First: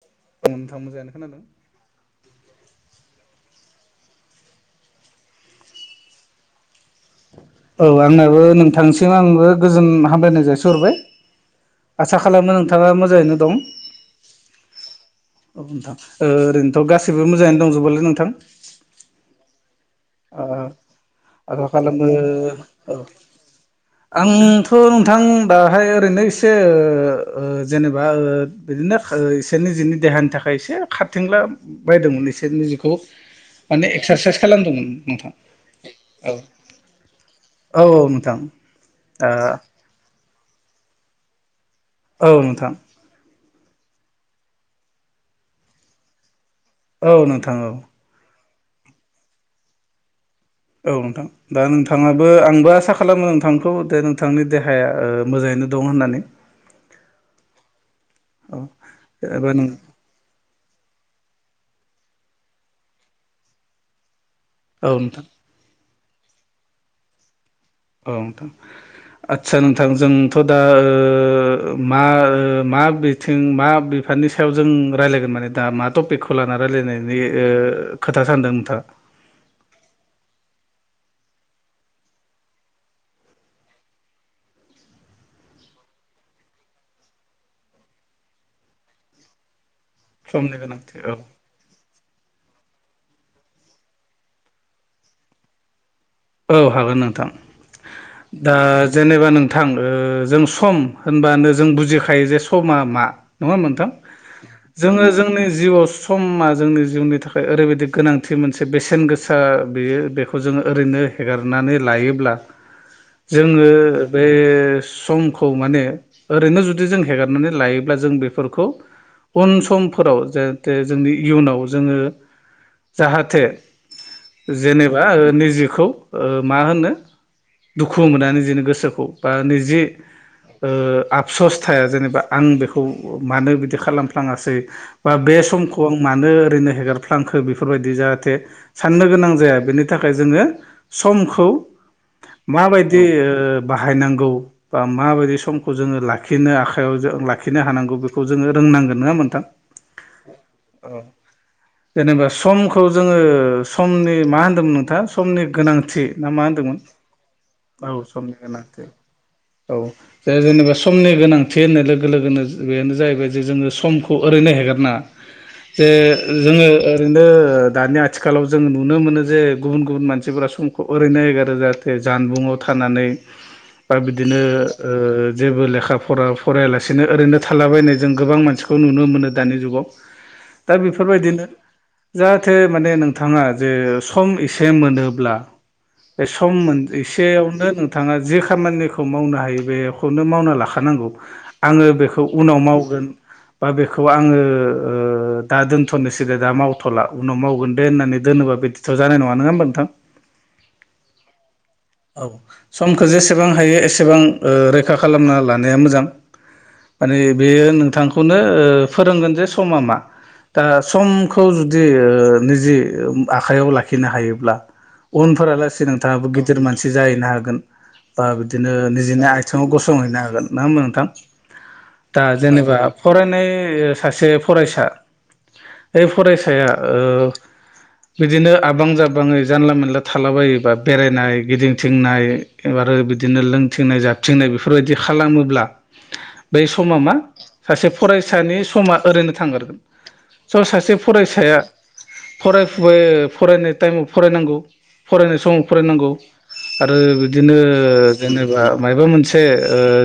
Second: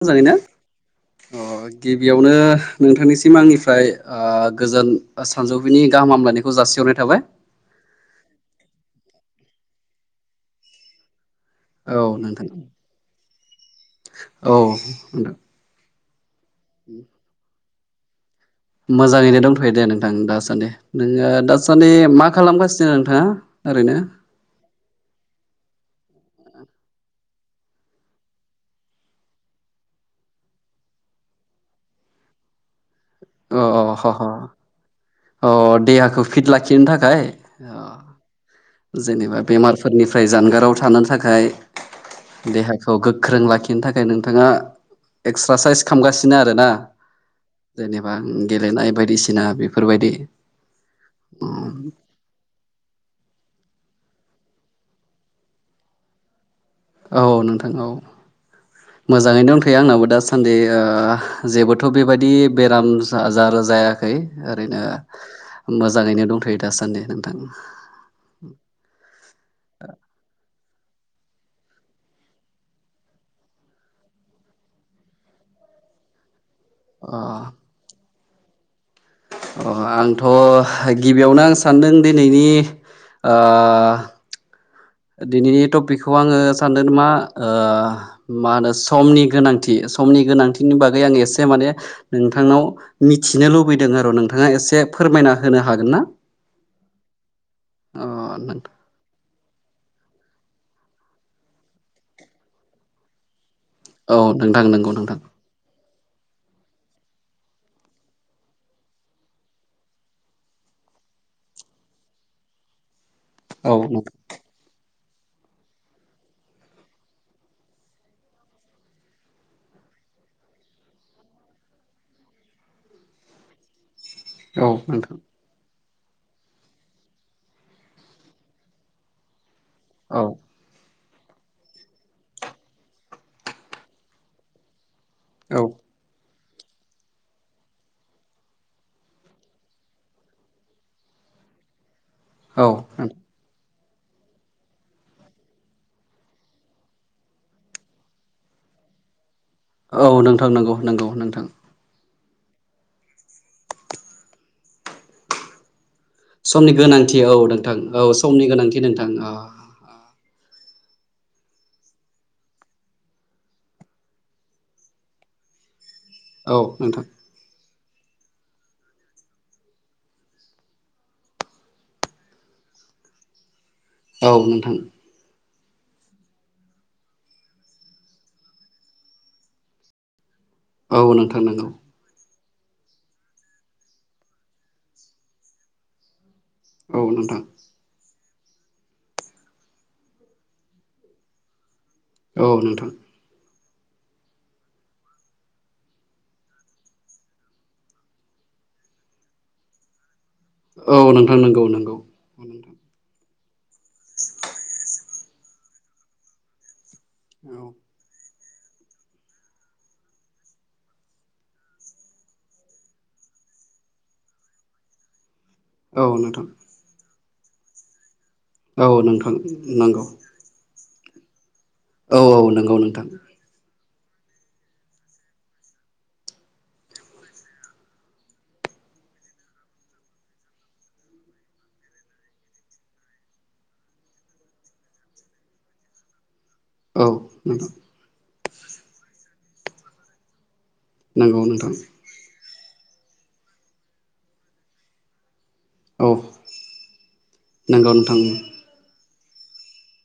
मोजाङै ना नोंथां मोजाङानो अ खोनादों। गिबियावनो नोंथांनिसिम सिम आंनिफ्राय आ गोजोन सानजौफिनि गाहाम हामलायनायखौ जासिहरनाय थाबाय औ आंनाबो नोंथांसिम आंबो गोजोन हामलायनाय जासिहरबाय औ आसा नोंथां खालामो नोंथाङा मोजाङैनो दं औ नोंथां औ नोंथां ओ ओरैनोथ' गासिबो मोजाङै दंजोबलै नोंथां मोजाङैनो दंथ'यो दे नोंथां दासान्दि नोङो आ [unintelligible] दासान्दि खालामो मा खालामगासिनो औ नोंथाङा ओरैनो आंथ' नोंथां दाहाय ओरैनो एसे ओ ओ जेनेबा ओ बिदिनो ओ इसे निजिनि देहानि थाखाय एसे खारथिंला बायदोंमोन एसे निजेखौ अ अ माने ह ह एक्सारसाइस खालामदोंमोन नोंथां अ देहाखौ औ फिट लाखिनो थाखाय अ औ नोंथां जेनेबा बेमारफोरनिफ्राय जानगाराव थानो थाखाय ओ औ नोंथां देहाखौ गोख्रों लाखि खिनो थाखाय नोंथाङा एक्सारसाइस खालामगासिनो आरो औ नोंथां औ गेलेनाय बायदिसिना बेफोरबायदि औ नोंथां दा नोंथाङाबो आंबो आसा खालामो नोंथांखौ दे नोंथांनि देहाया ओ मोजाङैनो दं होननानै औ नोंथां औ औ एबा मोजाङैनो नों दंथ'यो आंनाबो दासान्दि ओ जेबोथ' बेबायदि बेराम जार जायाखै ओरैनो औ नोंथां मोजाङैनो दंथ'यो दासान्दि नोंथां औ नोंथां आदसा नोंथां जोंथ' दा ओ मा ओ बिथिं मा बिफाननि सायाव जों रायज्लायगोन माने दा मा टपिकखौ ला ना अ रायलायनायनि खोथा सानदों नोंथाङा अ आंथ' गिबियावनो आं सानदों दिनैनि आ दिनैनि टपिकखौ आङो सानदों मा मा होनो समनि गोनांथि समनि गोनांथिनि गोनांथि बागै औ आं एसे माने नोंथांनाव मिथिनो लुबैदों आरो नोंथाङा एसे फोरमायना होनो हागोन ना? औ हागोन नोंथां अ दा नोंथां जेनेबा नोंथां ओ जों सम होनबानो जों बुजिखायो जे समा मा नङा होनबा नोंथां औ नोंथां नंगौ जोङो नोंथां जोंनि जिउआव समा जोंनि जिउनि थाखाय ओरैबायदि गोनांथि मोनसे बेसेन गोसा बियो बेखौ जोङो ओरैनो हेगारनानै लायोब्ला जोङो औ नोंथां बे समखौ माने ओरैनो जुदि जों हेगारनानै लायोब्ला जों बेफोरखौ उन समफोराव जाहाथे जोंनि इयुनाव जोङो जाहाथे औ जेनेबा नोंथां निजेखौ ओ मा होनो दुखु मोना निजेनि गोसोखौ बा निजि औ ओ आफसस थाया जेनेबा आं बेखौ मानो बिदि खालामफ्लाङासै बा बे औ समखौ आं मानो ओरैनो हेगारफ्लांखो बेफोर बायदि जाहाथे साननो गोनां जाया बेनि थाखाय जोङो समखौ औ माबायदि ओ बाहायनांगौ बा माबायदि समखौ जोङो लाखिनो आखायाव जों लाखिनो हानांगौ बेखौ जोङो रों नांगोन नङा होनमो नोंथां? औ नोंथां नंगौ नंगौ नोंथां जेनेबा समखौ जोङो समनि मा होन्दोमोन नोंथाङा समनि गोनांथि ना मा समनि होनदोंमोन? गोनांथि औ नोंथां औ समनि गोनांथि नोंथां आ औ जे जेनेबा समनि गोनांथि होननाय लोगो लोगोनो बेनो जाहैबाय जे जोङो समखौ ओरैनो हेगारनाङा [inaudible] जे औ जोङो नोंथां ओरैनो दानि आथिखालाव जों नुनो मोनो जे गुबुन गुबुन मानसिफोरा सम खौ ओरैनो एगारो जाहाथे जानबुङाव थानानै बा औ बिदिनो नोंथां ओ जेबो लेखा फरा फरायालासिनो ओरैनो थालाबायनाय जों गोबां मानसिखौ नुनो मोनो दानि जुगाव दा बेफोर औ नोंथां बायदिनो जा नंगौ जाहाथे माने नोंथाङा जे सम एसे मोनोब्ला बे सम मोन औ नोंथां एसेयावनो नोंथाङा जे खामानिखौ मावनो हायो बेखौनो मावना लाखानांगौ। आङो बेखौ औ उनाव नोंथां मावगोन बा बेखौ आङो ओ दा दोनथ'नोसैलाय दा मावथ'ला उनाव मावगोन दे होननानै दोनोबा बिदिथ' जानाय नङा नङा होमबा नोंथां? औ नोंथां नंगौ नों। औ समखौ जे सेबां हायो एसेबां ओ रैखा खालामना लानाया मोजां माने बेयो नोंथां खौनो फोरोंगोन जे समा मा? दा समखौ जुदि ओ निजे आखाइयाव लाखिनो हायोब्ला उनफोरा लासे नोंथाङाबो गिदिर औ मानसि जाहैनो हागोन बा बिदिनो नोंथां निजेनि आथिङाव नंगौ गसंहैनो हागोन नङा होमबा नोंथां औ दा नंगौ जेनेबा नोंथां फरायनाय सासे फरायसा ओ फरायसाया बिदिनो आबां जाबाङै जानला मोनानला थालाबायोबा बेरायनाय गिदिंथिंनाय एबार बिदिनो लोंथिंनाय जाथिंनाय बेफोरबायदि खालामोब्ला [inaudible] बै समा औ मा नोंथां सासे फरायसानि समा ओरैनो थांगारगोन ज' सासे नंगौ फरायसाया नोंथां फरायफुबाय फरायनाय टाइमाव फरायनांगौ फरायनाय समाव औ फरायनांगौ आरो बिदिनो नंगौ नोंथां जेनेबा म मोन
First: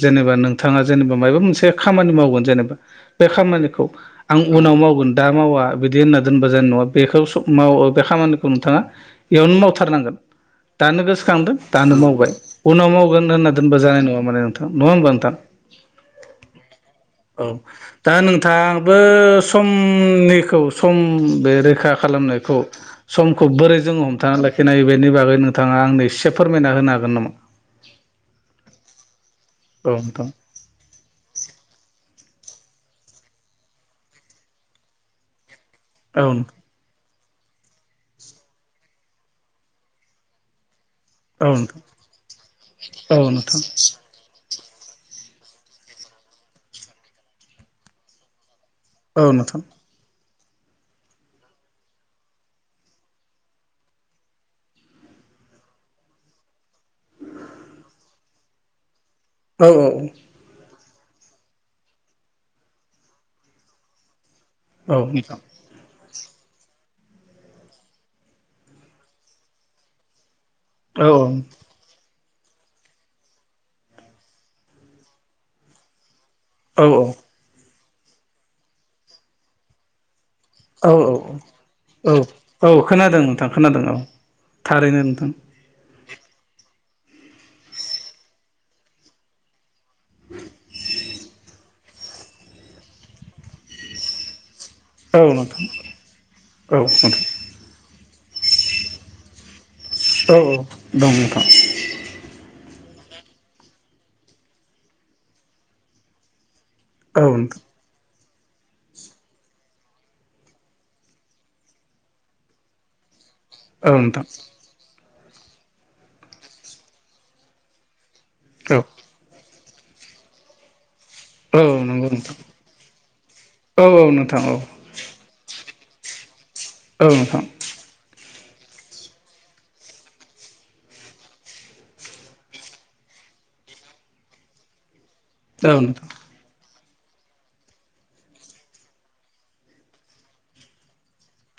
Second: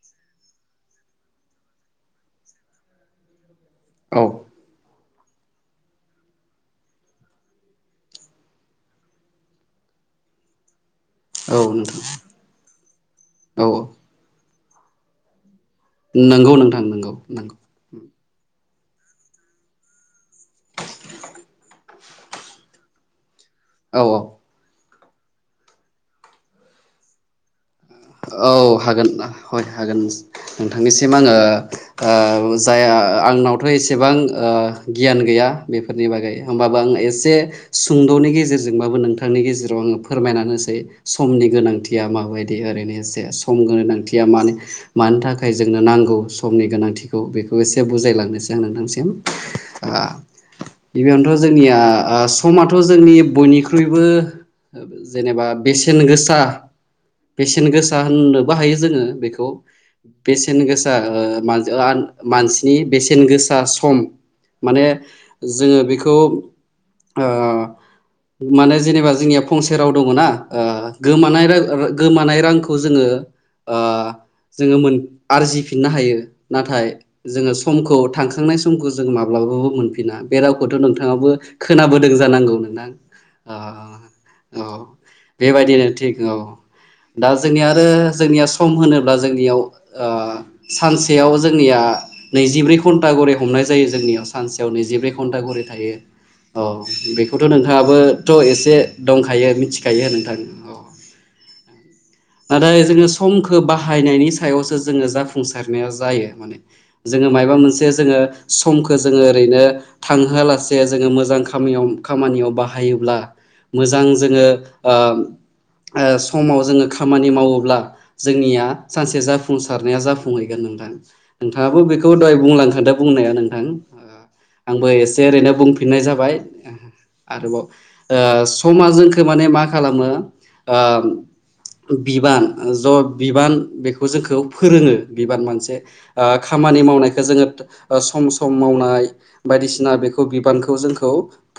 जेबा नोंथाङा जेनेबा मा मोनसे खामानि मावगोन जेनेबा बे ख खौ औ आं उनाव मावगोन दा मावा बिदि होनना दोनबा जानाय नङा बेखौ माव बे खामानिखौ नोंथाङा इयावनो मावथारनांगोन थानखौ खांदों औ दानो नोंथां मावबाय उनाव मावगोन होनना औ दोनबा जानाय नङा माने नोंथां नङा होमबा नोंथां नंगौ नोंथां नोंगौ नंगौ औ दा नोंथाङो समनिखौ सम बे रोखा खालामनायखौ समखौ बोरै जोङो औ औ हमथा लाखिनाय हायो बेनि बागै नोंथाङा आंनि एसे फोरमायना होनो हागोन नामा औ हागोन हय औ हागोन नोंथां नोंथांनिसिम आङो जाया आंनावथ' एसेबां गियान गैया बेफोरनि औ बागै होमबाबो आं एस एसे सुंद'नि गेजेरजोंबाबो नोंथांनि गेजेराव आङो फोरमायनानैसै औ समनि नोंथां गोनांथिया माबायदि औ ओरैनोसे सम नोंथां गोनांथिया म मानि थाखाय जोंनो नांगौ समनि गोनांथिखौ बेखौ एसे बुजायलांनोसै जों नोंथांसिम औ नोंथां बेबियावनोथ' जोंनिया समथ' जोंनि बयनिख्रुइबो जेनेबा बेसेन गोसा बेसेन गोसा होननो बो हायो जोङो बेखौ औ बेसेन गोसा आसा मानसिनि बेसेन गोसा सम माने औ नोंथां जोङो बेखौ खौ माने जेनेबा जोंनिया फंसे राव दङ ना गोमानाय औ गोमानाय रांखौ जोङो आरजिफिनो हायो औ नाथाय जो समखौ थांखांनाय समखौ जों माब्लाबाबो मोनफिना बे रावखौथ' नोंथाङाबो औ औ खोनाबोदों जानांगौ औ नां खोनादों नोंथां खोनादों औ औ थारैनो नोंथां बेबायदिनो थिग औ दा जनि जोंनि सम होनोब्ला जोंनियाव सानसेयाव जोंनि नैजिब्रै घन्टा रे हमनाय जायो जोंनियाव सानसे निजिब्रै औ घन्टा नोंथां घरि थायो औ बेखौथ' नोंथाङाबो थ' एसे दंखायो मिथिखायो नोंथां औ नाथाय जोङो समखौ बाहायनायनि सायावसो जोङो जाफुंसारनाया जायो माने औ जोङो नोंथां माबा मोनसे जोङो समखौ जोङो ओरैनो थांहोआलासे जोङो मोजां खामयाव खामानियाव बाहायोब्ला औ मोजां नोंथां जोङो ओ ओ समाव जोङो खामानि मावोब्ला जोंनिया औ सानसे जाफुंसारनाया जाफुंहैगोन नोंथां औ नोंथाङाबो नंगौ बेखौ नोंथां दहाय बुंलांखादों बुंनाया नोंथां औ ओ औ नोंथां औ आंबो एसे ओरैनो बुं फिननाय जाबाय औ नोंथां आरोबाव ओ समा जोंखौ माने मा खालामो ओ बिबान ज' बिबान बेखौ जोंखौ फोरोङो बिबान औ मोनसे नोंथां ओ खा मानि मावनायखौ जोङो सम सम मावनाय बायदिसिना बेखौ बिबानखौ जोंखौ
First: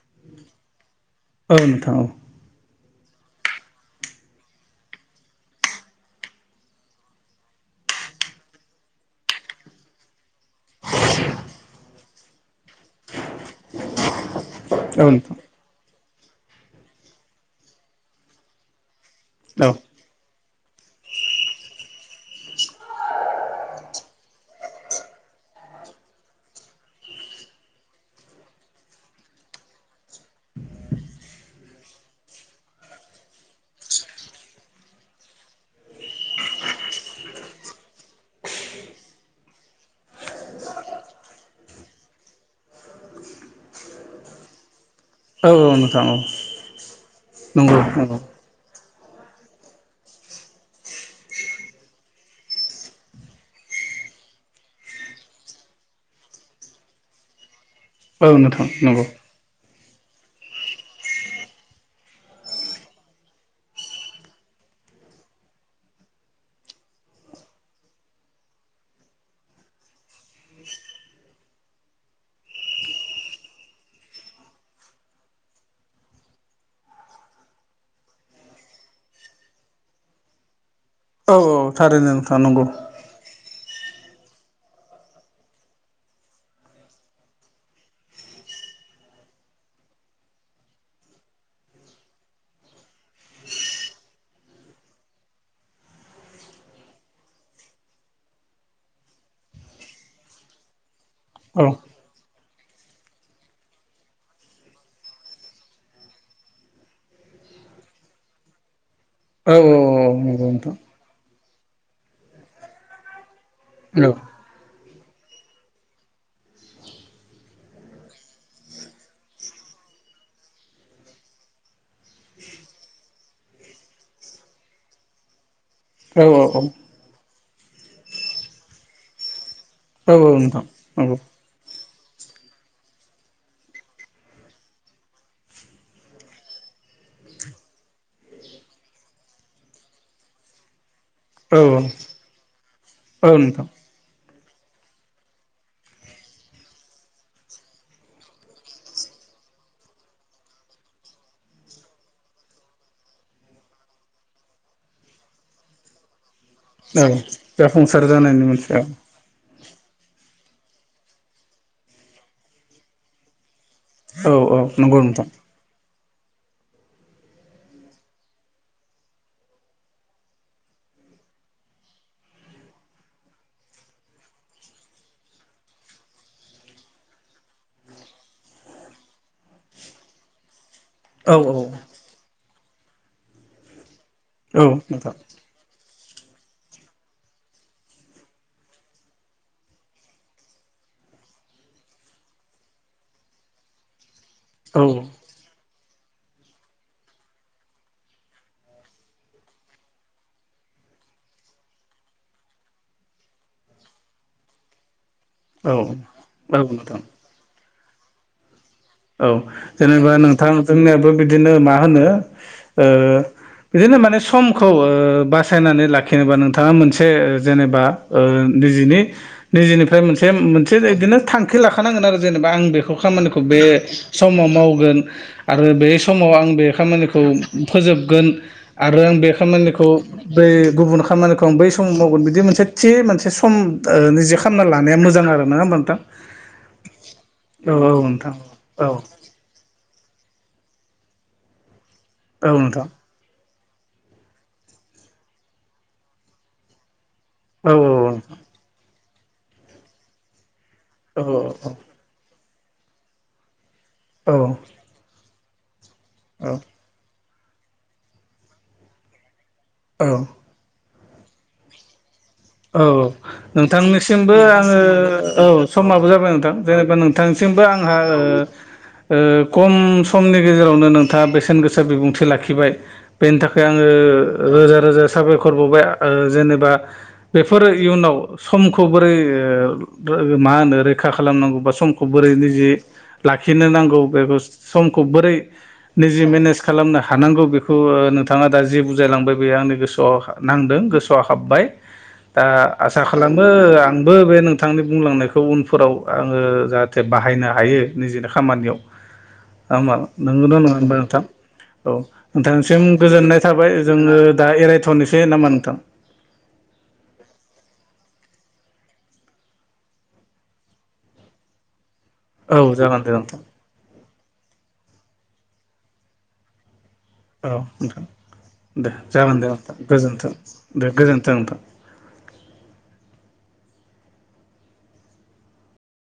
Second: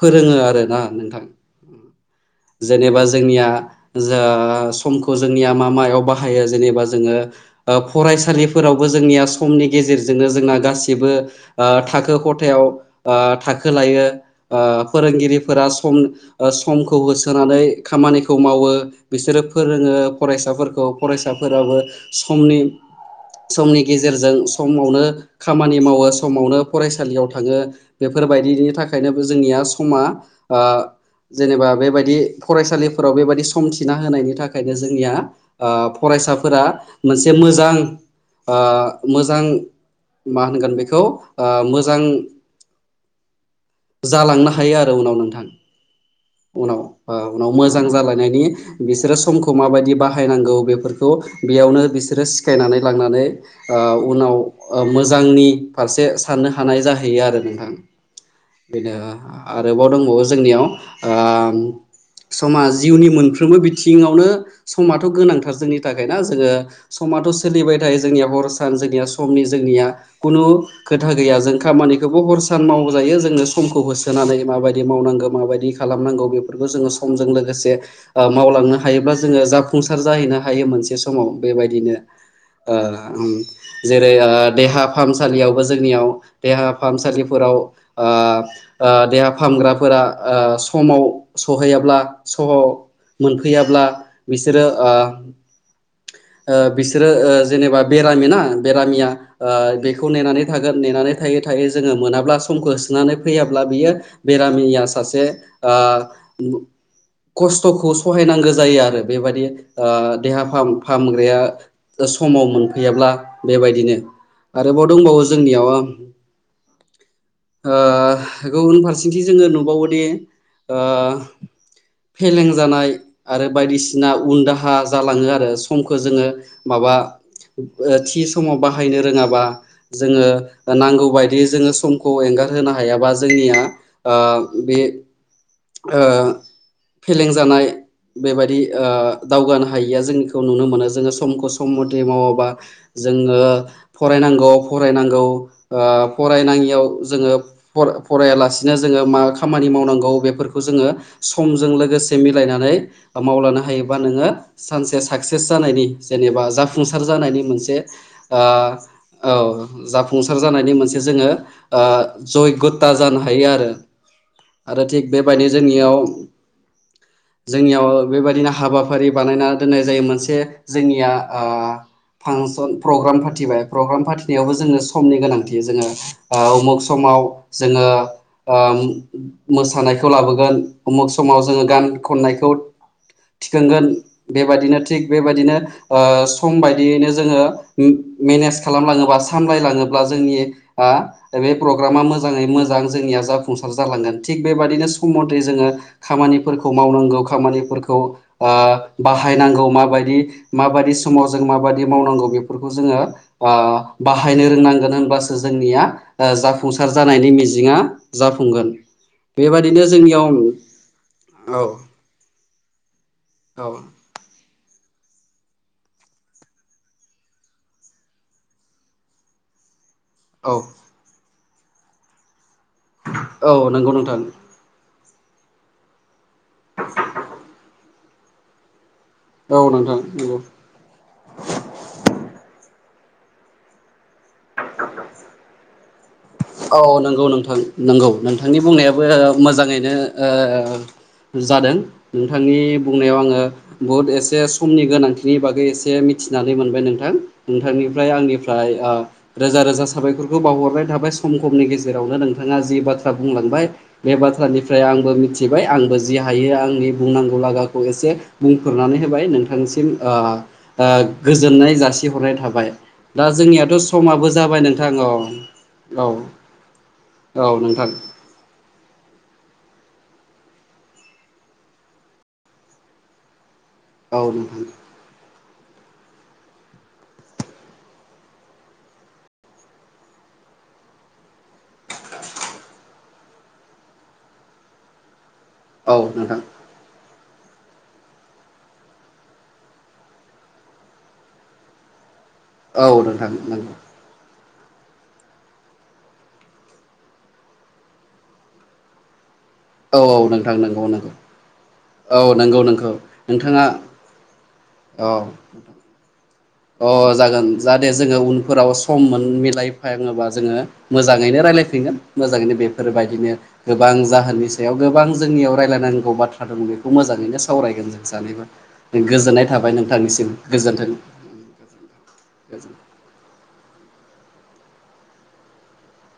फोरोङो आरोना नोंथां औ नोंथां औ जेनेबा जोंनिया ओ समखौ जोंनिया मा मायाव बाहायो जेनेबा जोङो ओ फरायसालिफोरावबो जोंनिया समनि गेजेर जेरजोंनो जोंना गासिबो थाखो खथायाव ओ थाखो लायो ओ औ फोरोंगिरिफोरा सम ओ समखौ होसोनानै खामानिखौ मावो बिसोरो फोरोङो फराय साफोरखौ फरायसाफोराबो समनि समनि गेजेरजों समावनो खामानि मावो समावनो फरायसालियाव थाङो बेफो फोर बायदिनि थाखायनोबो जोंनिया समा ओ जेनेबा बेबायदि फरायसालिफोराव बेबायदि सम थिना होनायनि था खायनो जोंनिया ओ फरायसाफोरा मोनसे मोजां ओ मोजां मा होनगोन बेखौ ओ मोजां जालांनो हायो आरो उनाव नोंथां औ नोंथां औ उनाव उनाव नंगौ मोजां नंगौ जालायनायनि बिसोरो समखौ माबायदि बाहायनांगौ बेफोरखौ बेयावनो बिसोरो सिखायनानै लांनानै ओ उनाव ओ मोजांनि फारसे साननो हानाय जाहैयो आरो नोंथां औ नोंथां बेनो नंगौ आरोबाव दं बावो जोंनियाव ओ समा जिउनि मोनफ्रोमबो बिथिं थिवनो समाथ' गोनांथार जोंनि थाखाय ना जोङो समाथ' सोलिबाय थायो जोंनिया हर सान निया समनि जोंनिया खुनु खोथा गैया जों खामानिखौबो हर सान मावजायो जोङो समखौ बो सोनानै माबायदि मावनांगौ माबायदि खालामनांगौ बेफोरखौ जोङो समजों लोगोसे ओ मावलांनो हायोब्ला जोङो जाफुंसार जाहैनो हायो मोनसे समाव औ औ बेबायदिनो थारैनो नोंथां नंगौ ओ उम जेरै ओ देहा फाहामसालियावबो जोंनियाव देहा फाहामसालिफोराव ओ ओ देहा फाहामग्राफोरा ओ समाव सहैयाब्ला सह' मोन फैयाब्ला बिसोरो ओ ओ बिसोरो ओ जेनेबाओ बेरामिना बेरामिया ओ बेखौ नेनानै थागोन नेनानै थायो औ थायो औ जोङो मोनाब्ला समखौ होसोनानै फैयाब्ला बियो बेरामिनिया सासे ओ खस्थ'खौ सहायनांगौ जायो आरो बेबायदि औ औ ओ देहा नंगौ फाहाम नोंथां फाहामग्राया समाव मोनफैयाब्ला बेबायदिनो औ आरोबाव दंबावो जोंनियाव ओं ओ गुबुन फारसेथिं जोङो नुबावोदि ओ फेलें जानाय आरो बायदिसिना उन दाहा जालाङो आरो समखौ औ जोङो माबा ओ थि समाव बाहायनो रोङाबा औ जोङो औ नोंथां नांगौ नंगौ बाय दि जोङो समखौ एंगारहोनो हायाबा जोंनिया आ बे ओ फेलें जानाय बेबायदि ओ दावगानो हायिया जोंनिखौ नुनो मोनो जोङो समखौ औ सम मथै मावाबा औ जोङो नोंथां फरायनां गौ फरायनांगौ ओ फरायनाङियाव जोङो फर फरायलासिनो जोङो मा खामानि मावनांगौ बेफोरखौ जोङो समजों लोगोसे मिलायनानै मावलांनो हायोबा नोङो सानसे साक्सेस जानायनि जेनेबा जाफुंसार औ जानायनि मोनसे जाफुंसार ओ जानायनि मोनसे औ जाफुंसार जानायनि मोनसे जोङो जग्यथा जानो हायो आरो औ औ आरो नंगौ थिग नोंथां बेबायदिनो जोंनियाव जोंनियाव बेबायदिनो हाबाफारि बानायना दोननाय जायो मोनसे जोंनिया ओ फांसन प्रग्राम फाथिबाय प्रग्राम फाथिनायावबो जोङो समनि गोनांथि जोङो उमुख समा व जोङो मोसानायखौ लाबोगोन उमुख औ समाव औ जोङो गान खननायखौ थिखांगोन औ बेबायदिनो थिग नोंथां बेबायदिनो सम बायदियैनो जोंङो मेनेज खालामलांङोबा सामलायलाङोब्ला जोंनि बे प्रग्रामा मोजांङै मोजां जोंनिया जाफुंसार जालांगोन थिग औ बेबादिनो सम मथेै जोंङो खामानिफोरखौ मावनांगौ खामानिफोरखौ बाहायनांगौ मायदि माबायदि समाव जों मा बायदि मावनांगौ बेफोरखौ जों बाहायनो रोंनांगोन औ जोंनिया औ जाफुंसार नोंथां जानायनि मिजिंया जाफुंगोन औ बेबादिनो जेनेबा जोंनियाव नोंथांनियाबो बिदिनो औ मा होनो ओ औ बिदिनो माने समखौ बासायनानै लाखिनोबा नोंथांङा मोनसे जेनेबा निजिनि निजेनिफ्राय मोनसे औ मोनसे बिदिनो थांखि लाखानांगोन आरो जेनेबा आं बेखौ खामानिखौ बे औ नंगौ नोंथां समाव मावगोन आरो बे समाव आं बे खामानिखौ फोजोबगोन आरो आं बे औ खामानिखौ नोंथां नंगौ बै गुबुन खामानिखौ आं बै सम मावगोन बिदि मोनसे थि मोनसे सम निजे खालामना लानाया मोजां आरो नंङा होमबा नोंथां औ नंगौ नोंथां औ औ नंगौ नोंथां नोंथांनि औ बुंनायाबो मोजांङैनो जादों औ नोंथांनि नोंथां बुंनायाव आंङो बुहुद एसे समनि गोनांथिनि बागै एसे मिथिनानै मोनबाय नोंथां औ नोंथांनिफ्राय आंनिफ्राय रोजा रोजा साबायखरखौ बावहरनाय थाबाय सम समनि गेजेरावनो नोंथांङा जि बाथ्रा बुंलांबाय बे औ बाथ्रानिफ्राय आंबो मिथिबाय आंबो जि औ हायो आंनि बुंनांगौ लागाखौ एसे बुंफोरनानै होबाय नोंथां बिथांसिम औ औ गोजोननाय जासि थिहरनाय थाबाय औ दा जोंनियाथ' समाबो नोंथांनिसिमबो जाबाय आङो नोंथां औ समाबो औ जाबाय नोंथां जेनेबा औ नोंथांसिमबो नोंथां आंहा खम समनि गेजेरावनो नोंथांङा बेसेन गोसा बिबुंथि लाखिबाय बेनि थाखाय आंङो औ नोंथां रोजा रोजा साबायखर बावबाय जेनेबा बेफोरो इयुनाव समखौ बोरै मा होनो रैखा खालामनांगौ बा समखौ बोरै निजि लाखिनो नांगौ बेखौ समखौ बोरै औ निजे नोंथां मेनेज खालामनो हा थानांगौ बेखौ नोंथांङा दा जि बुजायलांबाय बे आंनि गोसोआव नांदों गोसोआ हाबबाय दा औ आसा नोंथां खालामो नंगौ आंबो बे बिथांनि बुंलांनायखौ उनफोराव आंङो जाहाथे बाहायनो हायो निजिनि खामानियाव [inaudible] हामा औ नोंथां नंगौन' नंङा नंगौ नंगौ नोंथां औ नंगौ नोंथांसिम नंगौ गोजोननाय नोंथाङा थाबाय जोंङो दा औ एरायथ'नोसै नामा नोंथां अ जागोन जा दे जोंङो उन फोराव सम मोन मिलायफाङोबा जोंङो मोजांङैनो रायज्लायफिनगोन मोजांङैनो औ जागोन दे बेफोरबायदिनो नोंथां गोबां जाहोननि सायाव गोबां जोंनियाव रायज्लायनांगौ बाथ्रा दं बे खौ मोजांङैनो औ सावरायगोन जों नोंथां सानैबो दे जागोन दे गोजोननाय नोंथां थाबाय गोजोन्थों नोंथांनिसिम दे गोजोन्थों नोंथां